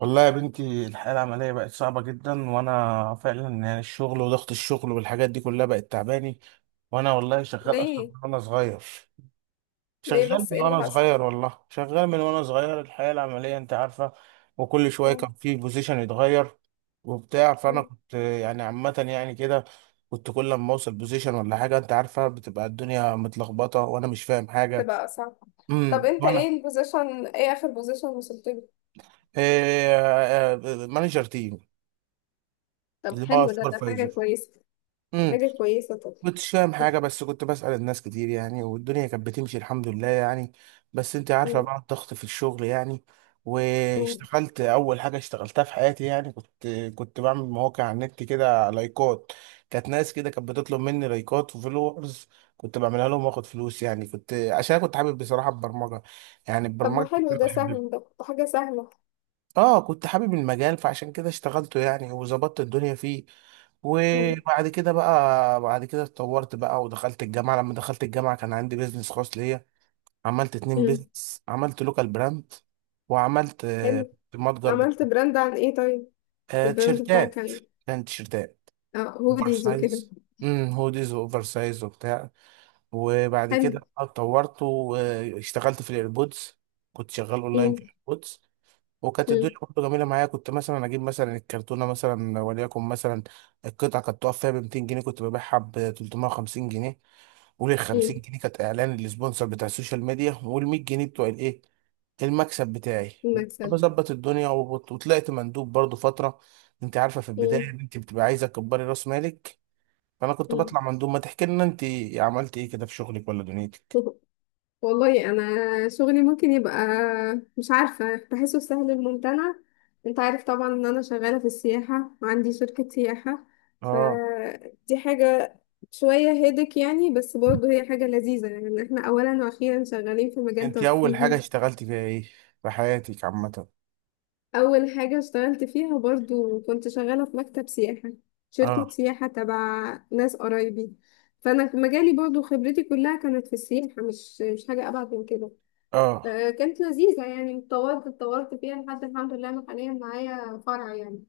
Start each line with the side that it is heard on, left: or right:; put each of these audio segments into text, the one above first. right: والله يا بنتي الحياة العملية بقت صعبة جدا وأنا فعلا يعني الشغل وضغط الشغل والحاجات دي كلها بقت تعباني. وأنا والله شغال أصلا من
left: ليه؟
right: وأنا صغير.
left: ليه بس ايه اللي حصل؟
right: والله شغال من وأنا صغير، الحياة العملية أنت عارفة. وكل شوية
left: مم.
right: كان في بوزيشن يتغير وبتاع، فأنا
left: مم.
right: كنت يعني عامة يعني كده. كنت كل لما أوصل بوزيشن ولا حاجة أنت عارفة بتبقى الدنيا متلخبطة وأنا مش فاهم حاجة.
left: تبقى صعب. طب انت
right: وأنا...
left: ايه اخر بوزيشن وصلت له؟
right: إيه؟ مانجر تيم،
left: طب
right: اللي هو
left: حلو، ده
right: سوبرفايزر.
left: حاجة كويسة. دي حاجة كويسة. طب.
right: كنتش فاهم حاجة بس كنت بسأل الناس كتير يعني، والدنيا كانت بتمشي الحمد لله يعني. بس انت عارفة
left: مم.
right: بقى الضغط في الشغل يعني.
left: مم.
right: واشتغلت أول حاجة اشتغلتها في حياتي، يعني كنت بعمل مواقع على النت كده، لايكات. كانت ناس كده كانت بتطلب مني لايكات وفولورز، كنت بعملها لهم واخد فلوس، يعني كنت عشان كنت حابب بصراحة البرمجة، يعني
left: طب ما
right: البرمجة
left: حلو،
right: كنت
left: ده
right: بحبها.
left: سهل، ده حاجة سهلة.
right: اه كنت حابب المجال فعشان كده اشتغلته يعني وظبطت الدنيا فيه.
left: مم.
right: وبعد كده بقى بعد كده اتطورت بقى ودخلت الجامعة. لما دخلت الجامعة كان عندي بيزنس خاص ليا. عملت اتنين
left: مم.
right: بيزنس، عملت لوكال براند، وعملت
left: حلو.
right: متجر
left: عملت براند عن ايه طيب؟ البراند بتاعك كان
right: تيشيرتات.
left: ايه؟
right: كان تيشيرتات
left: اه،
right: اوفر
left: هوديز وكده.
right: سايز، هوديز واوفر سايز وبتاع. وبعد
left: حلو.
right: كده اتطورت واشتغلت في الايربودز، كنت شغال اونلاين
left: مم.
right: في الايربودز. وكانت
left: مم.
right: الدنيا برضه جميله معايا، كنت مثلا اجيب مثلا الكرتونه مثلا وليكن مثلا القطعه كانت تقف فيها ب 200 جنيه، كنت ببيعها ب 350 جنيه. وال
left: مم.
right: 50 جنيه كانت اعلان للسبونسر بتاع السوشيال ميديا، وال 100 جنيه بتوع الايه، المكسب بتاعي. وكنت
left: المكسب.
right: بظبط الدنيا وطلعت مندوب برضه فتره. انت عارفه في البدايه
left: مم.
right: إن انت بتبقى عايزه تكبري راس مالك، فانا كنت بطلع
left: مم.
right: مندوب. ما تحكي لنا انت عملت ايه كده في شغلك ولا دنيتك.
left: والله انا شغلي ممكن يبقى مش عارفه، بحسه سهل الممتنع. انت عارف طبعا ان انا شغاله في السياحه وعندي شركه سياحه.
right: اه
left: فدي حاجه شويه هيدك يعني، بس برضه هي حاجه لذيذه، يعني إن احنا اولا واخيرا شغالين في مجال
right: انت اول حاجه
left: ترفيهي.
right: اشتغلتي فيها ايه في حياتك عامه؟
left: اول حاجه اشتغلت فيها برضه كنت شغاله في مكتب سياحه،
right: اه.
left: شركه سياحه تبع ناس قرايبي. فانا مجالي برضه خبرتي كلها كانت في السياحه، مش حاجه ابعد من كده.
right: اه
left: كانت لذيذة، يعني اتطورت فيها لحد الحمد لله أنا حاليا معايا فرع يعني.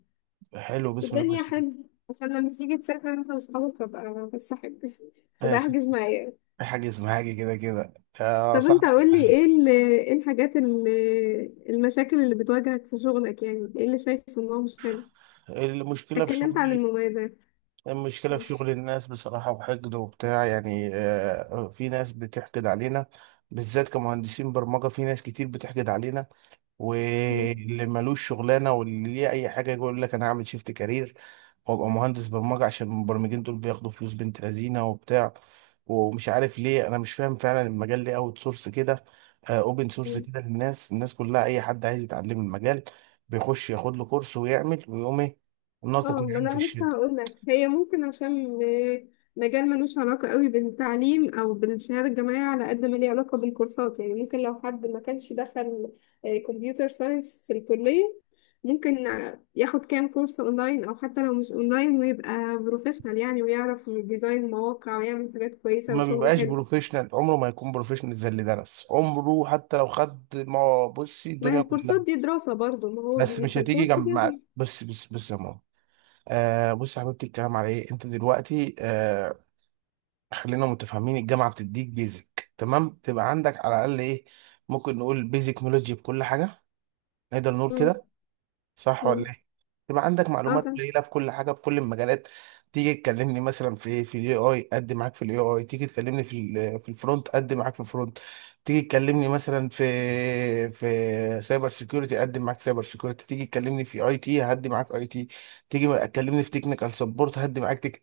right: حلو، بسم الله ما
left: الدنيا
right: شاء الله.
left: حلوة. عشان لما تيجي تسافر انت واصحابك، ابقى بس احب ابقى
right: ماشي.
left: احجز معايا.
right: في حاجة اسمها حاجة كده كده يا
left: طب انت
right: صاحبي.
left: قول لي، ايه المشاكل اللي بتواجهك في شغلك؟ يعني ايه اللي شايف ان هو مش حلو؟
right: المشكلة في
left: اتكلمت عن
right: شغلي،
left: المميزات.
right: المشكلة في شغل الناس بصراحة، وحقد وبتاع يعني، في ناس بتحقد علينا. بالذات كمهندسين برمجة في ناس كتير بتحقد علينا، واللي ملوش شغلانه واللي ليه اي حاجه يقول لك انا هعمل شيفت كارير وابقى مهندس برمجه عشان المبرمجين دول بياخدوا فلوس بنت لذينه وبتاع. ومش عارف ليه، انا مش فاهم فعلا المجال ليه اوت سورس كده، اوبن سورس كده للناس. الناس كلها اي حد عايز يتعلم المجال بيخش ياخد له كورس ويعمل ويقوم ايه،
left: اه،
right: ناطط
left: ما
right: معانا في
left: انا لسه
right: الشركه.
left: هقول لك، هي ممكن مجال ملوش علاقة قوي بالتعليم او بالشهادة الجامعية على قد ما ليه علاقة بالكورسات. يعني ممكن لو حد ما كانش دخل كمبيوتر ساينس في الكلية، ممكن ياخد كام كورس اونلاين او حتى لو مش اونلاين ويبقى بروفيشنال يعني، ويعرف يديزاين مواقع ويعمل حاجات كويسة
right: ما
left: وشغل
right: بيبقاش
left: حلو.
right: بروفيشنال، عمره ما يكون بروفيشنال زي اللي درس، عمره حتى لو خد ما بصي
left: ما هي
right: الدنيا كلها.
left: الكورسات دي دراسة برضو، ما هو
right: بس
left: بي
right: مش
left: في
right: هتيجي
left: الكورس
right: جنب مع...
left: بياخد.
right: بص بص بص يا ماما، آه بص يا حبيبتي. الكلام على ايه انت دلوقتي؟ آه، خلينا متفاهمين. الجامعه بتديك بيزك، تمام؟ تبقى عندك على الاقل ايه، ممكن نقول بيزك نولوجي بكل حاجه. نقدر نقول
left: مم،
right: كده، صح
left: مم.
right: ولا ايه؟ يبقى عندك
left: اه،
right: معلومات
left: تمام.
right: قليله في كل حاجه، في كل المجالات. تيجي تكلمني مثلا في في الاي اي، قد معاك في الاي اي. تيجي تكلمني في في الفرونت، قد معاك في الفرونت. تيجي تكلمني مثلا في سايبر سيكيورتي، قد معاك سايبر سيكيورتي. تيجي تكلمني في اي تي، هدي معاك اي تي. تيجي تكلمني في تكنيكال سبورت، هدي معاك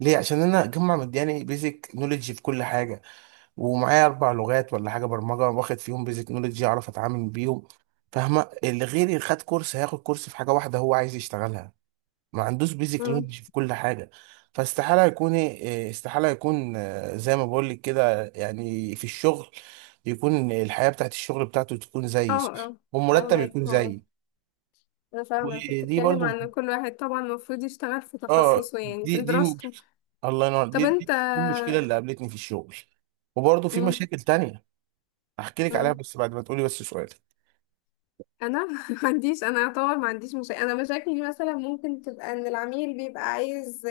right: ليه؟ عشان انا اجمع مدياني بيزك نوليدج في كل حاجه. ومعايا اربع لغات ولا حاجه برمجه واخد فيهم بيزك نولج، اعرف اتعامل بيهم. فاهمه؟ اللي غيري خد كورس، هياخد كورس في حاجه واحده هو عايز يشتغلها، ما عندوش بيزك
left: اه.
right: نولج في كل حاجه. فاستحاله يكون استحاله يكون زي ما بقول لك كده يعني في الشغل، يكون الحياه بتاعت الشغل بتاعته تكون زيي،
left: اه.
right: صح؟
left: اه
right: والمرتب
left: فاهمك.
right: يكون
left: اه.
right: زيي.
left: انا فاهمة انت
right: ودي
left: بتتكلم
right: برضو،
left: عن إن كل واحد طبعا المفروض يشتغل في
right: اه،
left: تخصصه، يعني
right: دي
left: في
right: دي
left: دراسته.
right: الله ينور،
left: طب انت.
right: دي المشكله اللي قابلتني في الشغل. وبرضه في
left: مم.
right: مشاكل تانية احكي لك عليها،
left: مم.
right: بس بعد ما تقولي. بس سؤال.
left: انا ما عنديش، انا اعتبر ما عنديش مشاكل. انا مشاكلي مثلا ممكن تبقى ان العميل بيبقى عايز،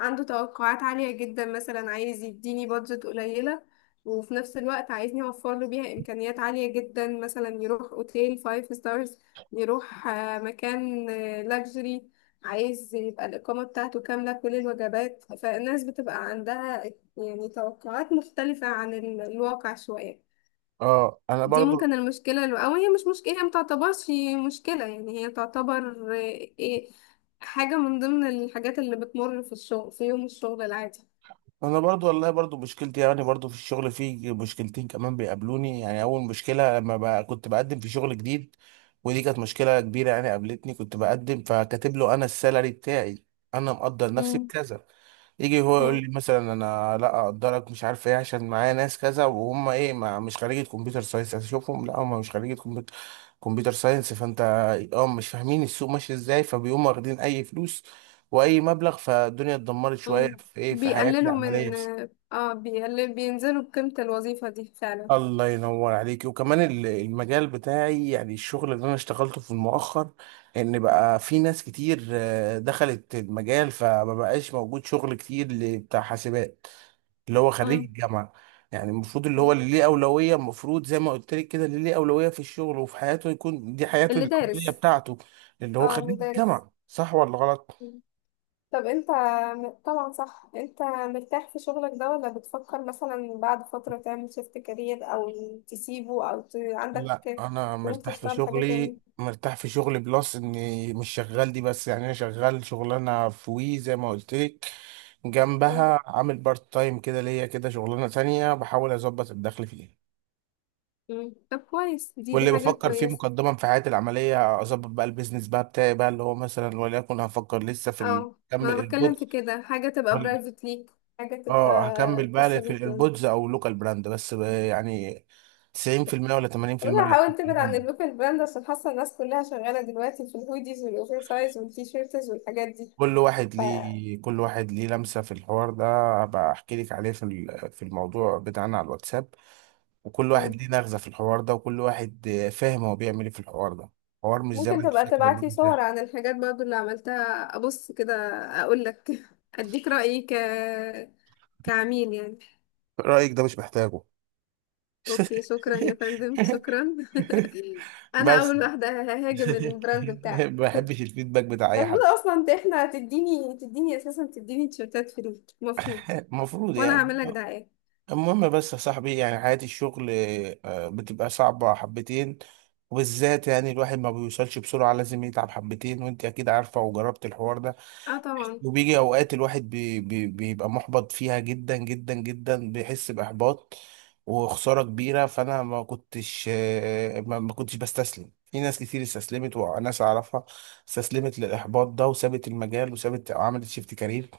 left: عنده توقعات عالية جدا، مثلا عايز يديني بادجت قليلة وفي نفس الوقت عايزني اوفر له بيها امكانيات عالية جدا. مثلا يروح اوتيل فايف ستارز، يروح مكان لاكجري، عايز يبقى الإقامة بتاعته كاملة كل الوجبات، فالناس بتبقى عندها يعني توقعات مختلفة عن الواقع شوية.
right: اه انا
left: دي
right: برضو.
left: ممكن المشكلة، اللي أو هي مش مشكلة، هي متعتبرش مشكلة يعني، هي تعتبر إيه، حاجة من ضمن الحاجات اللي بتمر في الشغل في يوم الشغل العادي.
right: انا برضو والله برضو مشكلتي يعني، برضو في الشغل في مشكلتين كمان بيقابلوني. يعني اول مشكله لما بقى كنت بقدم في شغل جديد، ودي كانت مشكله كبيره يعني قابلتني. كنت بقدم فكاتب له انا السالري بتاعي، انا مقدر نفسي
left: مم.
right: بكذا. يجي هو يقول
left: مم.
right: لي مثلا انا لا اقدرك، مش عارف ايه، عشان معايا ناس كذا وهم ايه، ما مش خريجة كمبيوتر ساينس. اشوفهم لا هم مش خريجة كمبيوتر ساينس. فانت اه مش فاهمين السوق ماشي ازاي، فبيقوموا واخدين اي فلوس واي مبلغ، فالدنيا اتدمرت شويه
left: مم.
right: في ايه، في حياتي
left: بيقللوا
right: العمليه
left: من.
right: بس.
left: اه، بيقلل، بينزلوا بقيمة الوظيفة دي فعلا.
right: الله ينور عليك. وكمان المجال بتاعي، يعني الشغل اللي انا اشتغلته في المؤخر، ان بقى في ناس كتير دخلت المجال فما بقاش موجود شغل كتير بتاع حاسبات، اللي هو خريج
left: مم.
right: الجامعه. يعني المفروض اللي هو
left: مم.
right: اللي ليه اولويه، المفروض زي ما قلت لك كده، اللي ليه اولويه في الشغل وفي حياته يكون دي حياته
left: اللي
right: العمليه
left: دارس.
right: بتاعته، اللي هو
left: اه، اللي
right: خريج
left: دارس.
right: الجامعه. صح ولا غلط؟
left: طب انت طبعا صح، انت مرتاح في شغلك ده ولا بتفكر مثلا بعد فترة تعمل شيفت كارير او تسيبه او
right: لا
left: عندك
right: انا
left: طموح
right: مرتاح في
left: تشتغل حاجة
right: شغلي.
left: تاني؟
right: مرتاح في شغلي، بلس اني مش شغال دي بس، يعني انا شغال شغلانه في وي زي ما قلت لك،
left: مم.
right: جنبها عامل بارت تايم كده ليا كده شغلانه تانية بحاول اظبط الدخل فيها.
left: مم. طب كويس، دي
right: واللي
left: دي حاجة
right: بفكر فيه
left: كويسة.
right: مقدما في حياتي العمليه، اظبط بقى البيزنس بقى بتاعي بقى، اللي هو مثلا وليكن هفكر لسه في
left: اه، ما
right: اكمل
left: انا بتكلم في
right: الايربودز.
left: كده حاجة تبقى
right: وال-
left: برايفت ليك، حاجة تبقى
right: اه هكمل
left: خاصة
right: بقى في
left: بيك يعني.
right: الايربودز او لوكال براند، بس يعني 90% ولا 80%
left: والله
right: رايح.
left: حاول تبعد عن اللوكال براند عشان حاسة الناس كلها شغالة دلوقتي في الهوديز والاوفر سايز والتيشيرتز والحاجات دي.
right: كل واحد ليه، كل واحد ليه لمسة في الحوار ده. هبقى احكي لك عليه في في الموضوع بتاعنا على الواتساب. وكل
left: ف...
right: واحد ليه نغزة في الحوار ده، وكل واحد فاهم هو بيعمل ايه في الحوار ده. حوار مش زي ما
left: ممكن
right: انت
left: تبقى
right: فاكر إن هو
left: تبعتلي صور
right: بتاع.
left: عن الحاجات برضو اللي عملتها، ابص كده اقول لك اديك رأيي، كعميل يعني.
right: رأيك ده مش محتاجه.
left: اوكي، شكرا يا فندم، شكرا. انا
right: بس.
left: اول واحدة ههاجم البراند
right: ما
left: بتاعك.
right: بحبش الفيدباك بتاع اي
left: المفروض
right: حد.
left: اصلا انت، احنا، تديني اساسا تديني تيشيرتات فري المفروض.
right: المفروض
left: وانا
right: يعني.
left: هعمل لك دعاية.
right: المهم بس يا صاحبي يعني حياة الشغل بتبقى صعبة حبتين، وبالذات يعني الواحد ما بيوصلش بسرعة، لازم يتعب حبتين، وانت اكيد عارفة وجربت الحوار ده.
left: اه طبعا.
right: وبيجي اوقات الواحد بي بي بيبقى محبط فيها جدا جدا جدا، بيحس بإحباط وخسارة كبيرة. فانا ما كنتش ما ما كنتش بستسلم. في ناس كتير استسلمت، وناس اعرفها استسلمت للإحباط ده، وسابت المجال وسابت، عملت شيفت كارير.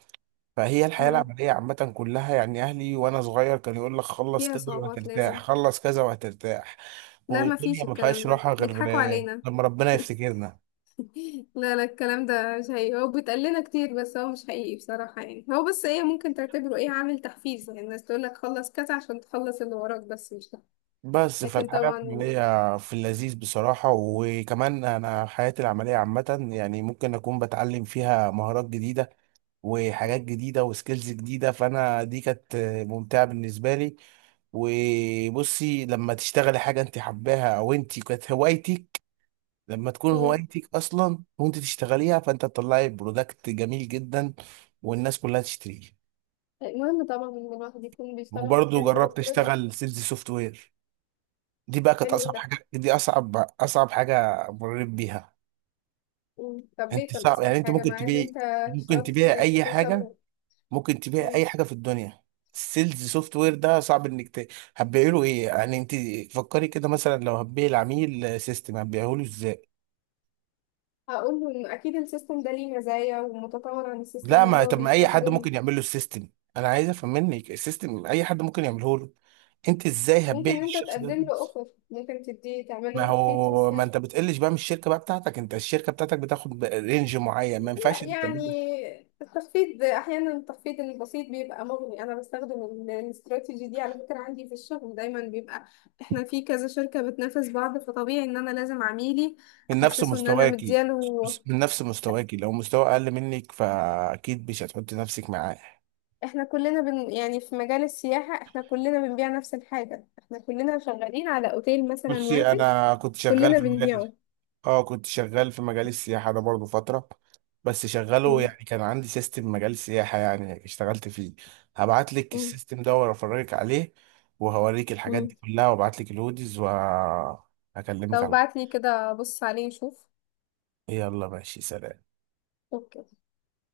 right: فهي الحياة
left: مم.
right: العملية عامة كلها يعني، أهلي وأنا صغير كان يقول لك خلص
left: فيها
right: كذا
left: صعوبات
right: وهترتاح،
left: لازم.
right: خلص كذا وهترتاح،
left: لا، ما
right: والدنيا
left: فيش،
right: ما
left: الكلام
right: فيهاش
left: ده
right: راحة غير
left: بيضحكوا علينا.
right: لما ربنا يفتكرنا.
left: لا لا، الكلام ده مش حقيقي، هو بيتقال لنا كتير بس هو مش حقيقي بصراحة يعني. هو بس ايه ممكن تعتبره، ايه، عامل تحفيز، يعني الناس تقول لك خلص كذا عشان تخلص اللي وراك، بس مش ده.
right: بس
left: لكن
right: فالحياة
left: طبعا.
right: العملية في اللذيذ بصراحة. وكمان أنا حياتي العملية عامة يعني ممكن أكون بتعلم فيها مهارات جديدة وحاجات جديدة وسكيلز جديدة، فأنا دي كانت ممتعة بالنسبة لي. وبصي لما تشتغلي حاجة انت حباها او انت كانت هوايتك، لما تكون
left: مم.
right: هوايتك اصلا وانت تشتغليها، فانت تطلعي برودكت جميل جدا والناس كلها تشتريه.
left: المهم طبعا ان الواحد يكون بيشتغل في
right: وبرضه
left: حاجة هو
right: جربت
left: حاببها.
right: اشتغل سيلز سوفت وير، دي بقى كانت
left: حلو
right: اصعب
left: ده.
right: حاجه، دي اصعب، اصعب حاجه مريت بيها.
left: مم. طب ليه
right: انت
left: كان
right: صعب يعني،
left: أصعب
right: انت
left: حاجة
right: ممكن
left: مع إن أنت
right: تبيعي، ممكن
left: اشتغلت في
right: تبيعي
left: حاجات
right: اي
left: كتير
right: حاجه،
left: شبهه؟
right: ممكن تبيعي اي
left: مم.
right: حاجه في الدنيا. السيلز سوفت وير ده صعب انك هتبيعي له ايه يعني انت؟ فكري كده، مثلا لو هتبيعي العميل سيستم، هتبيعه له.
left: هقول له إن أكيد السيستم ده ليه مزايا ومتطور عن السيستم
right: لا،
left: اللي
right: ما
left: هو
right: طب ما اي حد
left: بيستخدمه.
right: ممكن يعمل له السيستم، انا عايز افهم منك السيستم اي حد ممكن يعمله له. انت ازاي هتبيع
left: ممكن أنت
right: الشخص ده
left: تقدم له
right: الفلوس؟
left: أوفر، ممكن تديه، تعمل
right: ما
left: له تخفيض في
right: هو ما
left: السعر.
right: انت بتقلش بقى من الشركه بقى بتاعتك، انت الشركه بتاعتك بتاخد رينج معين، ما ينفعش
left: لا
right: انت
left: يعني،
right: تعمله
left: التخفيض احيانا، التخفيض البسيط بيبقى مغني. انا بستخدم الاستراتيجي دي على فكره، عندي في الشغل دايما بيبقى احنا في كذا شركه بتنافس بعض، فطبيعي ان انا لازم عميلي
right: من نفس
left: احسسه ان انا
right: مستواكي.
left: مدياله.
right: من نفس مستواكي، لو مستوى اقل منك فاكيد مش هتحط نفسك معاه.
left: احنا كلنا بن يعني في مجال السياحه احنا كلنا بنبيع نفس الحاجه، احنا كلنا شغالين على اوتيل مثلا
right: بصي
left: واحد
right: انا كنت شغال
left: كلنا
right: في المجال،
left: بنبيعه.
right: اه كنت شغال في مجال السياحة ده برضو فترة. بس شغاله
left: امم.
right: يعني، كان عندي سيستم مجال سياحة يعني اشتغلت فيه. هبعت لك
left: امم.
right: السيستم ده وافرجك عليه، وهوريك الحاجات دي
left: امم.
right: كلها، وابعت لك الهوديز،
left: طب
right: وهكلمك على...
left: ابعت لي كده، بص عليه نشوف.
right: يلا ماشي، سلام.
left: اوكي.